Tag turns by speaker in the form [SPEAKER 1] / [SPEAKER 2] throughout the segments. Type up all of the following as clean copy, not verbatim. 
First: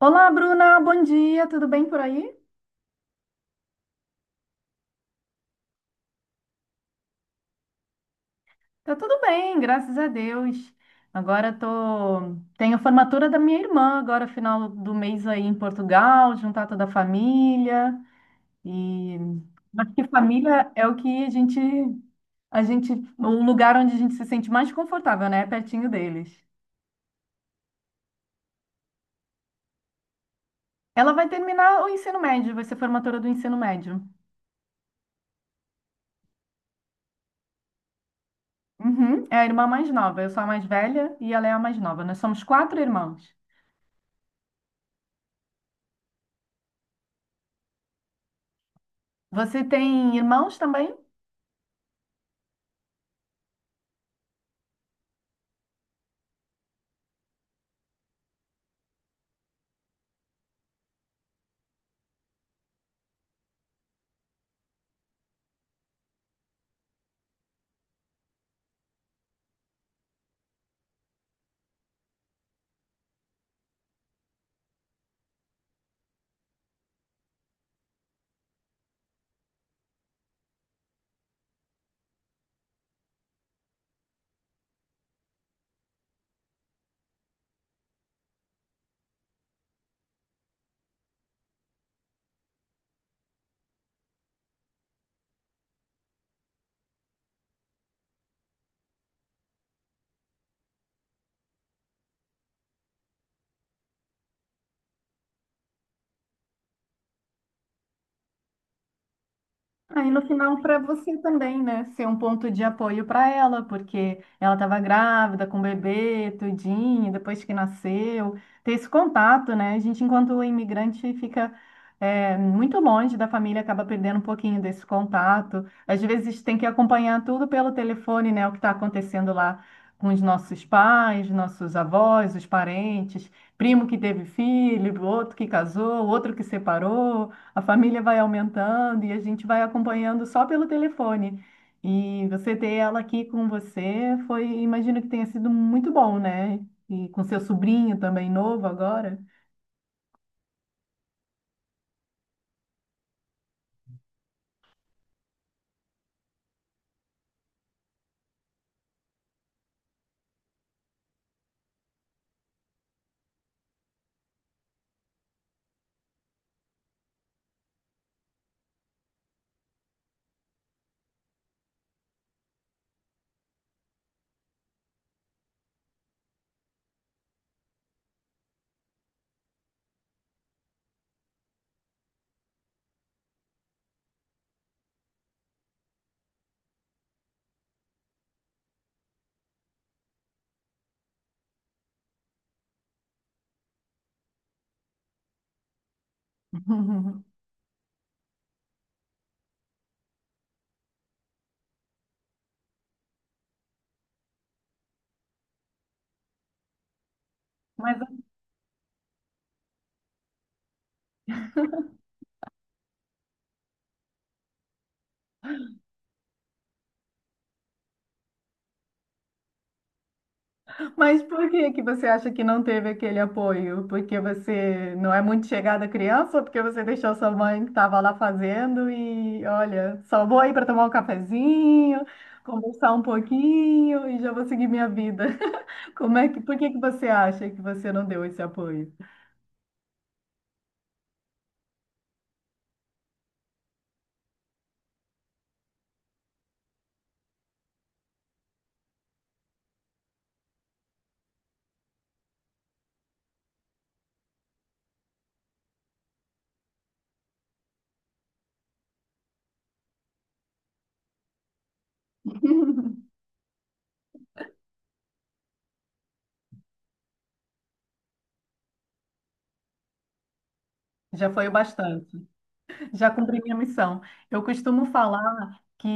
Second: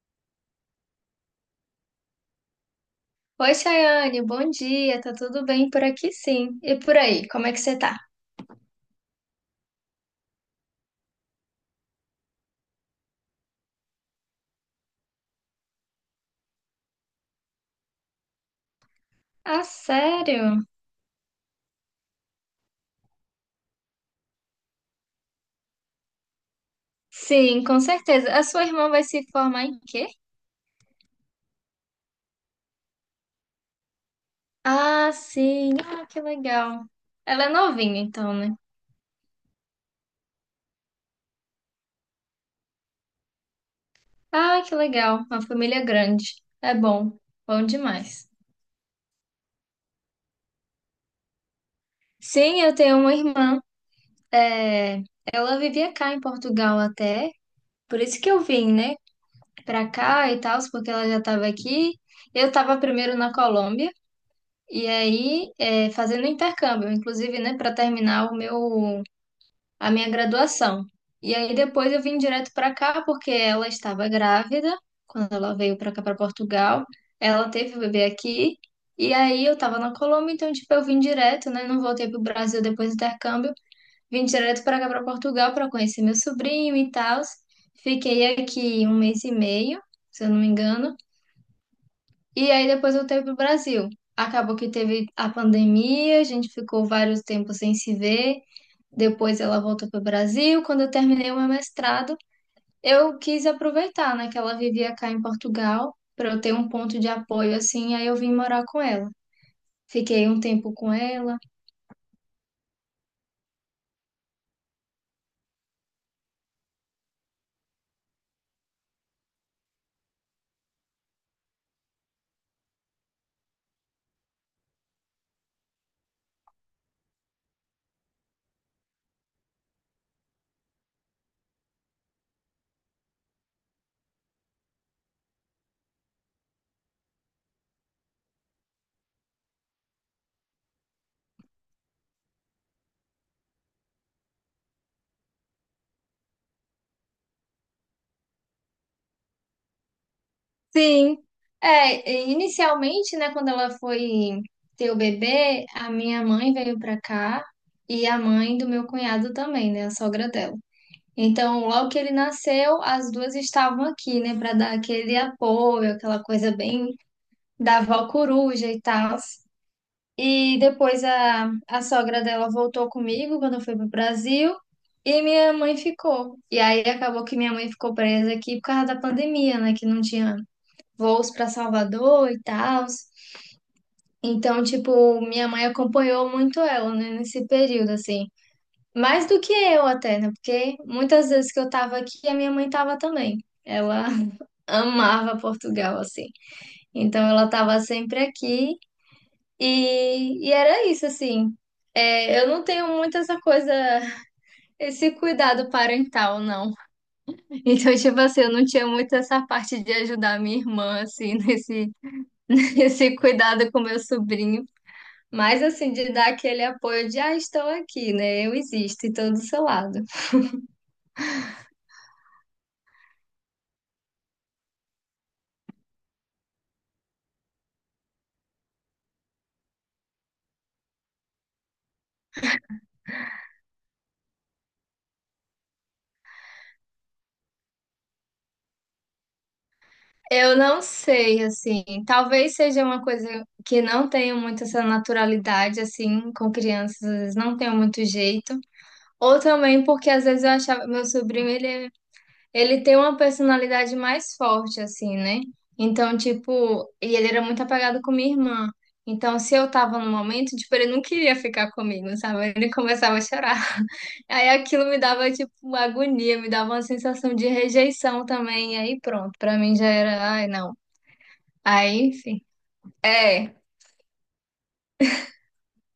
[SPEAKER 1] Olá, Bruna, bom dia, tudo bem por aí?
[SPEAKER 2] Oi, Chayane, bom dia. Tá tudo bem por aqui, sim. E por aí, como é que você tá?
[SPEAKER 1] Tá tudo bem, graças a Deus. Agora tenho a formatura da minha irmã, agora final do mês aí em Portugal, juntar toda a família e
[SPEAKER 2] Ah,
[SPEAKER 1] acho que
[SPEAKER 2] sério?
[SPEAKER 1] família é a gente o lugar onde a gente se sente mais confortável, né? Pertinho deles.
[SPEAKER 2] Sim, com certeza. A sua irmã vai se formar em quê?
[SPEAKER 1] Ela vai terminar o ensino médio, vai ser formatura do ensino médio.
[SPEAKER 2] Ah, sim. Ah, que legal. Ela é novinha, então, né?
[SPEAKER 1] Uhum, é a irmã mais nova, eu sou a mais velha e ela é a mais nova. Nós somos quatro irmãos.
[SPEAKER 2] Ah, que legal. Uma família grande. É bom. Bom demais.
[SPEAKER 1] Você tem irmãos também?
[SPEAKER 2] Sim, eu tenho uma irmã. É, ela vivia cá em Portugal até. Por isso que eu vim, né? Pra cá e tal, porque ela já tava aqui. Eu tava primeiro na Colômbia. E aí, é, fazendo intercâmbio, inclusive, né, para terminar o meu, a minha graduação. E aí depois eu vim direto para cá porque ela estava grávida quando ela veio para cá para Portugal. Ela teve o bebê aqui. E aí eu estava na Colômbia, então tipo eu vim direto, né, não voltei para o Brasil depois do intercâmbio, vim direto para cá para Portugal para conhecer meu sobrinho e tal. Fiquei aqui um mês e meio, se eu não me engano. E aí depois voltei pro Brasil. Acabou que teve a pandemia, a gente ficou vários tempos sem se ver. Depois ela voltou pro Brasil. Quando eu terminei o meu mestrado, eu quis aproveitar, né, que ela vivia cá em Portugal, para eu ter um ponto de apoio assim, aí eu vim morar com ela.
[SPEAKER 1] Aí no
[SPEAKER 2] Fiquei um
[SPEAKER 1] final
[SPEAKER 2] tempo
[SPEAKER 1] para
[SPEAKER 2] com
[SPEAKER 1] você
[SPEAKER 2] ela.
[SPEAKER 1] também, né? Ser um ponto de apoio para ela, porque ela estava grávida com o bebê, tudinho, depois que nasceu, ter esse contato, né? A gente, enquanto imigrante, fica muito longe da família, acaba perdendo um pouquinho desse contato. Às vezes tem que acompanhar tudo pelo telefone, né? O que está acontecendo lá com os nossos pais, nossos avós, os parentes, primo que teve filho, outro que casou, outro que separou. A família vai aumentando e a gente vai acompanhando só pelo telefone. E você ter ela aqui com você foi, imagino que tenha sido muito bom, né? E com seu sobrinho também novo agora.
[SPEAKER 2] Sim. É, e inicialmente, né, quando ela foi ter o bebê, a minha mãe veio pra cá e a mãe do meu cunhado também, né, a sogra dela. Então, logo que ele nasceu, as duas estavam aqui, né, para dar aquele apoio, aquela coisa bem da avó coruja e tal. E depois a sogra dela voltou comigo quando eu fui pro Brasil e minha mãe ficou. E aí acabou que minha mãe ficou presa aqui por causa da pandemia, né, que não tinha voos para Salvador e tal. Então, tipo, minha mãe acompanhou muito ela, né, nesse período, assim. Mais do que eu até, né? Porque muitas vezes que eu tava aqui, a minha mãe tava também. Ela amava Portugal, assim. Então ela tava sempre aqui e era isso, assim. É, eu não tenho muito essa coisa, esse cuidado parental, não. Então,
[SPEAKER 1] Mas,
[SPEAKER 2] tipo assim, eu não tinha muito essa parte de ajudar minha irmã, assim, nesse, nesse cuidado com meu sobrinho. Mas, assim, de dar aquele apoio de, ah, estou aqui, né? Eu existo e estou do seu lado.
[SPEAKER 1] mas por que que você acha que não teve aquele apoio? Porque você não é muito chegada à criança, ou porque você deixou sua mãe que estava lá fazendo e, olha, só vou aí para tomar um cafezinho, conversar um pouquinho e já vou seguir minha vida. Como é que, por que que você acha que você não deu esse apoio?
[SPEAKER 2] Eu não sei, assim, talvez seja uma coisa que não tenho muito essa naturalidade, assim, com crianças, às vezes não tenho muito jeito. Ou também porque às vezes eu achava, meu sobrinho, ele tem uma personalidade mais forte, assim, né? Então, tipo, e ele era muito apegado com minha irmã. Então, se eu tava no momento, tipo, ele não queria ficar comigo, sabe? Ele começava a chorar. Aí aquilo me dava, tipo, uma agonia, me dava uma sensação de rejeição também. E aí pronto, pra mim já era, ai, não.
[SPEAKER 1] Já foi o
[SPEAKER 2] Aí,
[SPEAKER 1] bastante.
[SPEAKER 2] enfim.
[SPEAKER 1] Já cumpri
[SPEAKER 2] É,
[SPEAKER 1] minha missão. Eu costumo falar que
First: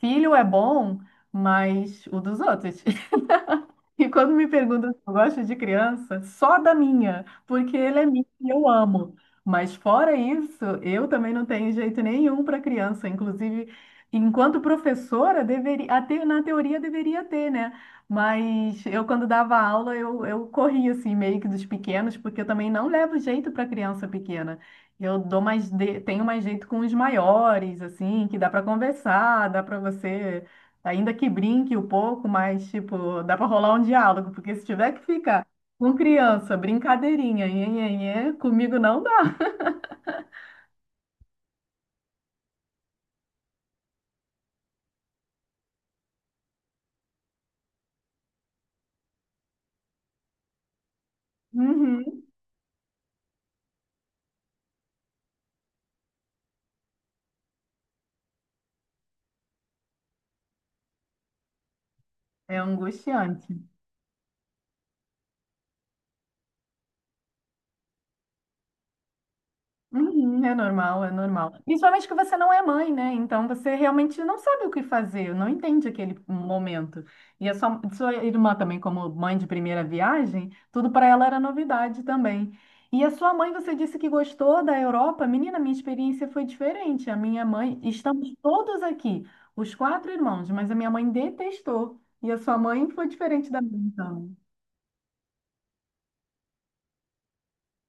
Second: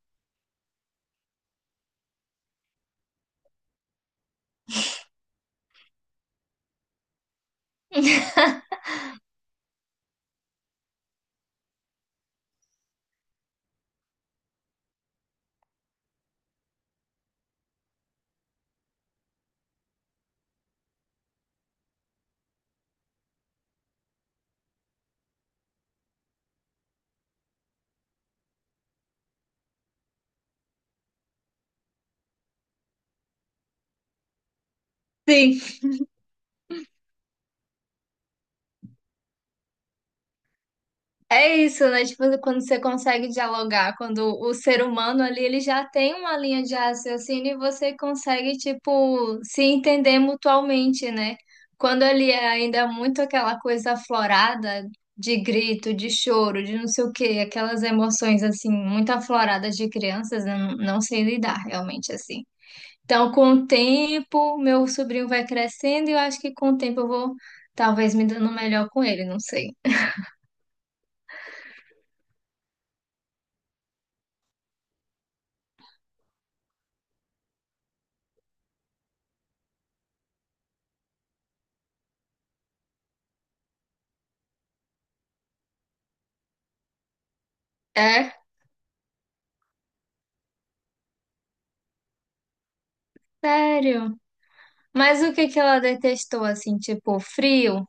[SPEAKER 1] filho é bom, mas o dos outros. E quando me perguntam se eu gosto de criança, só da minha, porque ele é minha e eu amo. Mas fora isso, eu também não tenho jeito nenhum para criança. Inclusive, enquanto professora, deveria, até na teoria deveria ter, né? Mas eu, quando dava aula, eu corria assim, meio que dos pequenos, porque eu também não levo jeito para criança pequena. Eu dou tenho mais jeito com os maiores, assim, que dá para conversar, dá para você ainda que brinque um pouco, mas, tipo, dá pra rolar um diálogo, porque se tiver que ficar
[SPEAKER 2] sim.
[SPEAKER 1] com criança, brincadeirinha, nhenhenhê, comigo não dá.
[SPEAKER 2] É isso, né? Tipo, quando você consegue dialogar, quando o ser humano ali, ele já tem uma linha de raciocínio e você consegue, tipo, se entender mutualmente, né? Quando
[SPEAKER 1] Uhum.
[SPEAKER 2] ali é ainda muito aquela coisa aflorada de grito, de choro, de não sei o quê, aquelas emoções, assim, muito afloradas de crianças, eu não sei lidar realmente, assim.
[SPEAKER 1] É
[SPEAKER 2] Então, com
[SPEAKER 1] angustiante.
[SPEAKER 2] o tempo, meu sobrinho vai crescendo e eu acho que com o tempo eu vou talvez me dando melhor com ele, não sei.
[SPEAKER 1] Uhum, é normal, é normal. Principalmente que você não é mãe, né? Então você realmente não sabe o que fazer, não entende aquele momento. E a sua, sua irmã também, como mãe de primeira viagem, tudo para ela era novidade também. E a sua mãe, você disse que gostou da Europa. Menina, minha experiência foi diferente. A minha mãe,
[SPEAKER 2] É?
[SPEAKER 1] estamos todos aqui, os quatro irmãos, mas a minha mãe detestou. E a sua mãe foi diferente da minha,
[SPEAKER 2] Sério?
[SPEAKER 1] então.
[SPEAKER 2] Mas o que que ela detestou, assim, tipo, frio?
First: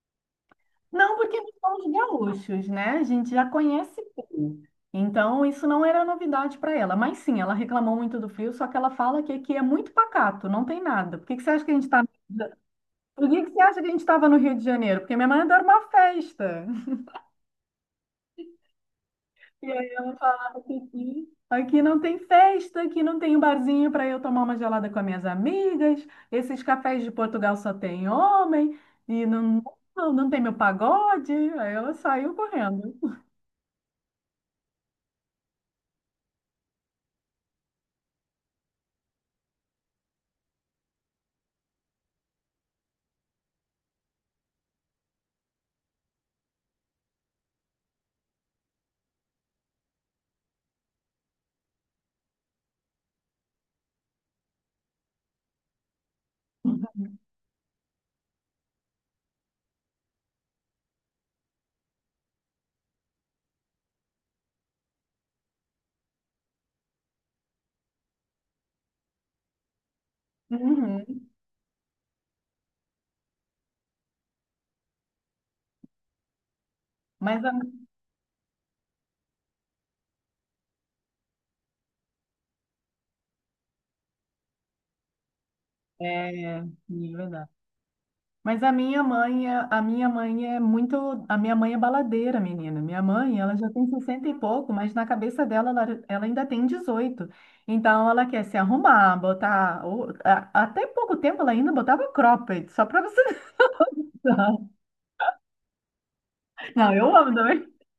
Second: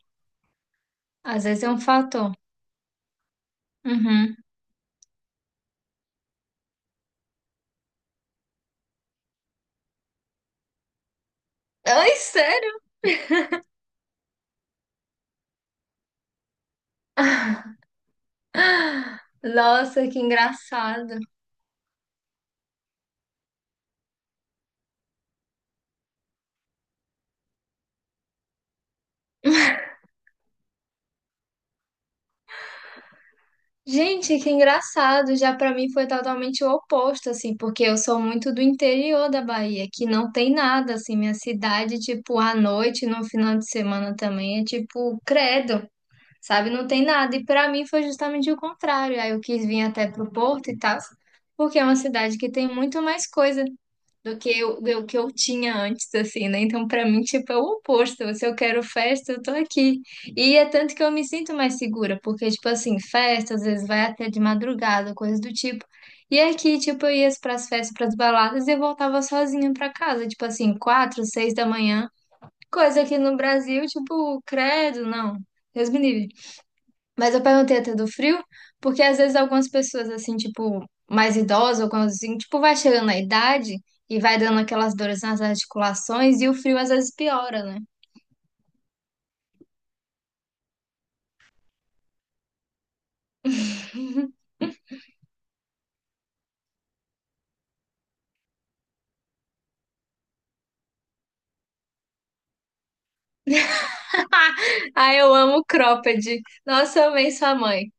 [SPEAKER 1] Não, porque
[SPEAKER 2] Às
[SPEAKER 1] nós
[SPEAKER 2] vezes é um
[SPEAKER 1] somos
[SPEAKER 2] fator.
[SPEAKER 1] gaúchos, né? A gente já conhece
[SPEAKER 2] Uhum.
[SPEAKER 1] bem. Então, isso não era novidade para ela. Mas sim, ela reclamou muito do frio, só que ela fala que aqui é muito pacato, não tem nada. Por que que você acha que a gente está...
[SPEAKER 2] Ai, sério?
[SPEAKER 1] Por que que você acha que a gente estava no Rio de Janeiro? Porque minha mãe adora uma festa. E aí
[SPEAKER 2] Nossa,
[SPEAKER 1] ela
[SPEAKER 2] que
[SPEAKER 1] falava que
[SPEAKER 2] engraçado.
[SPEAKER 1] aqui, aqui não tem festa, aqui não tem um barzinho para eu tomar uma gelada com as minhas amigas. Esses cafés de Portugal só tem homem. E não, não, não tem meu pagode. Aí ela saiu correndo.
[SPEAKER 2] Gente, que engraçado. Já pra mim foi totalmente o oposto, assim, porque eu sou muito do interior da Bahia, que não tem nada, assim, minha cidade, tipo, à noite, no final de semana também, é tipo, credo. Sabe? Não tem nada. E para mim foi justamente o contrário. Aí eu quis vir até pro Porto e tal, porque é uma cidade que tem muito mais coisa do que eu tinha antes, assim, né? Então, para mim, tipo, é o oposto. Se eu quero festa, eu tô aqui. E é tanto que eu me sinto mais segura, porque, tipo assim, festa às vezes vai até de madrugada, coisas do tipo. E aqui, tipo, eu ia pras festas, pras baladas e eu voltava sozinha pra casa, tipo assim, quatro,
[SPEAKER 1] Uhum.
[SPEAKER 2] seis da manhã. Coisa que no Brasil, tipo, credo, não. Deus me livre. Mas eu
[SPEAKER 1] Mas a,
[SPEAKER 2] perguntei até do frio, porque às vezes algumas pessoas, assim, tipo, mais idosas ou quando, assim, tipo, vai chegando na idade e vai dando aquelas dores nas articulações e o
[SPEAKER 1] é
[SPEAKER 2] frio às vezes
[SPEAKER 1] verdade.
[SPEAKER 2] piora, né?
[SPEAKER 1] Mas a minha mãe, a minha mãe é baladeira, menina. Minha mãe, ela já tem 60 e pouco, mas na cabeça dela ela ainda tem 18. Então ela quer se arrumar, botar, até pouco tempo ela ainda botava cropped, só para você ver.
[SPEAKER 2] Ah, eu amo cropped.
[SPEAKER 1] Não,
[SPEAKER 2] Nossa, eu
[SPEAKER 1] eu
[SPEAKER 2] amei
[SPEAKER 1] amo
[SPEAKER 2] sua
[SPEAKER 1] também.
[SPEAKER 2] mãe.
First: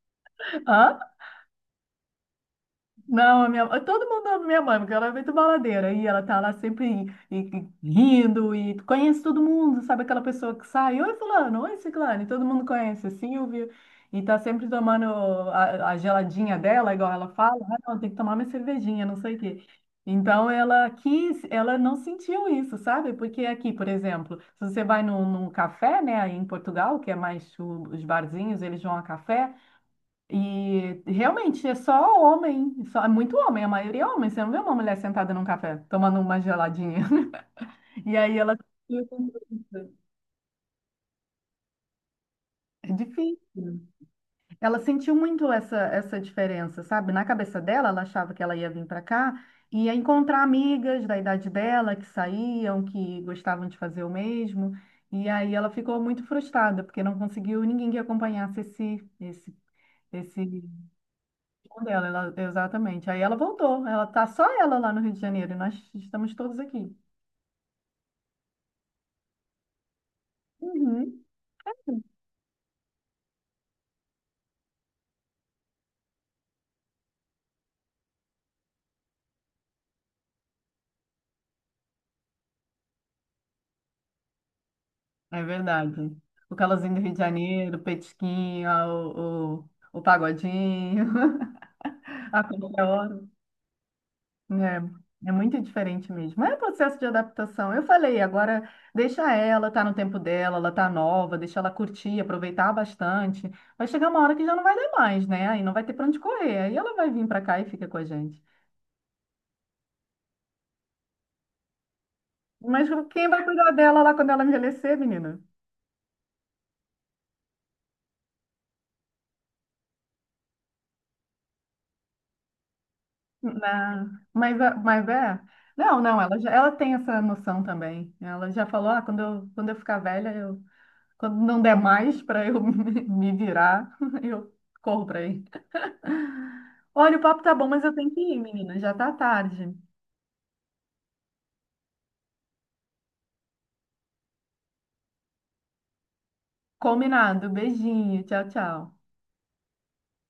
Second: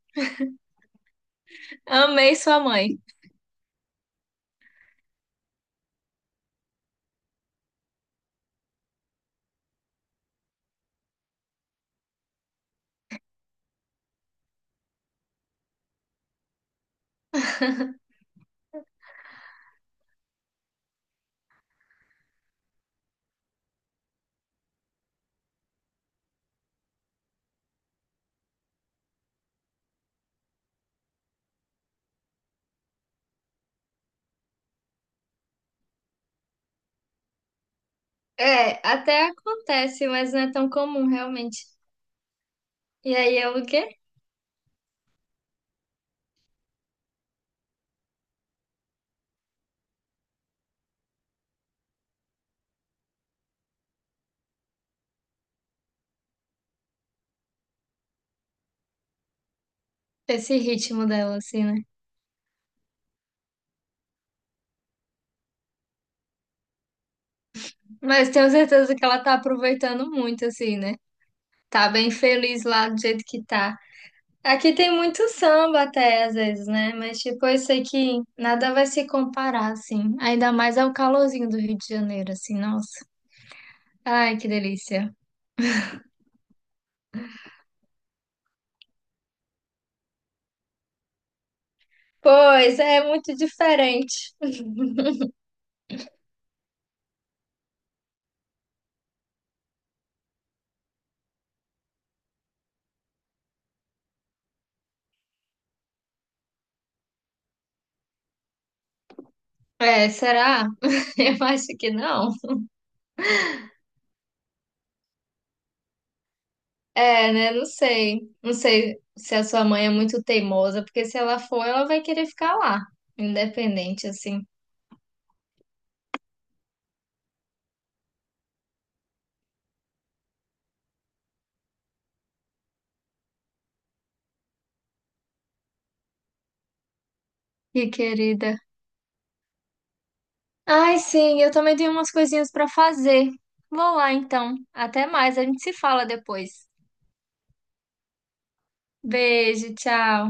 [SPEAKER 2] Amei sua mãe.
[SPEAKER 1] Não, a minha, todo mundo ama minha mãe, porque ela é muito baladeira. E ela tá lá sempre e rindo e conhece todo mundo, sabe aquela pessoa que sai, oi fulano, oi ciclano, e todo mundo conhece, é Silvio. E tá sempre tomando a geladinha dela, igual ela fala, ah, não, tem que tomar minha cervejinha, não sei o quê. Então ela quis, ela não sentiu isso, sabe? Porque aqui, por exemplo, se você vai num café, né, aí em Portugal, que é mais os barzinhos, eles vão a café. E realmente é só homem, só, é muito homem, a maioria é homem. Você não vê uma mulher sentada num café tomando uma geladinha. E aí ela
[SPEAKER 2] É,
[SPEAKER 1] sentiu
[SPEAKER 2] até
[SPEAKER 1] muito.
[SPEAKER 2] acontece, mas não é tão comum, realmente.
[SPEAKER 1] É
[SPEAKER 2] E aí é o
[SPEAKER 1] difícil.
[SPEAKER 2] quê?
[SPEAKER 1] Ela sentiu muito essa diferença, sabe? Na cabeça dela, ela achava que ela ia vir para cá e ia encontrar amigas da idade dela que saíam, que gostavam de fazer o mesmo. E aí ela ficou muito frustrada, porque não conseguiu ninguém que acompanhasse esse
[SPEAKER 2] Esse ritmo dela, assim, né?
[SPEAKER 1] dela, exatamente. Aí ela voltou. Ela tá só ela lá no Rio de Janeiro e nós estamos todos aqui.
[SPEAKER 2] Mas tenho certeza que ela tá aproveitando muito, assim, né?
[SPEAKER 1] Uhum.
[SPEAKER 2] Tá bem feliz lá do jeito que tá. Aqui tem muito samba até, às vezes, né? Mas, tipo, eu sei que nada vai se comparar, assim. Ainda mais ao calorzinho do Rio de Janeiro, assim, nossa. Ai, que delícia.
[SPEAKER 1] É verdade. O calorzinho do Rio de Janeiro, o petisquinho, o pagodinho, a
[SPEAKER 2] Pois,
[SPEAKER 1] comida
[SPEAKER 2] é
[SPEAKER 1] hora.
[SPEAKER 2] muito diferente.
[SPEAKER 1] É muito diferente mesmo. Mas é processo de adaptação. Eu falei, agora deixa ela, tá no tempo dela, ela tá nova, deixa ela curtir, aproveitar bastante. Vai chegar uma hora que já não vai dar mais, né? Aí não vai ter pra onde correr. Aí ela vai vir pra cá e fica com a gente.
[SPEAKER 2] É, será? Eu acho que não.
[SPEAKER 1] Mas quem vai cuidar dela lá quando ela envelhecer, menina?
[SPEAKER 2] É, né? Não sei. Não sei se a sua mãe é muito teimosa, porque se ela for, ela vai querer ficar lá, independente,
[SPEAKER 1] Não,
[SPEAKER 2] assim.
[SPEAKER 1] mas, mas é. Não, não, ela, já, ela tem essa noção também. Ela já falou: ah, quando eu, ficar velha, quando não der mais para eu me virar, eu corro para aí. Olha, o papo tá bom, mas
[SPEAKER 2] Que
[SPEAKER 1] eu tenho que ir,
[SPEAKER 2] querida.
[SPEAKER 1] menina. Já tá tarde.
[SPEAKER 2] Ai, sim, eu também tenho umas coisinhas para fazer. Vou lá então. Até mais, a gente se fala depois.
[SPEAKER 1] Combinado. Beijinho. Tchau, tchau.
[SPEAKER 2] Beijo, tchau.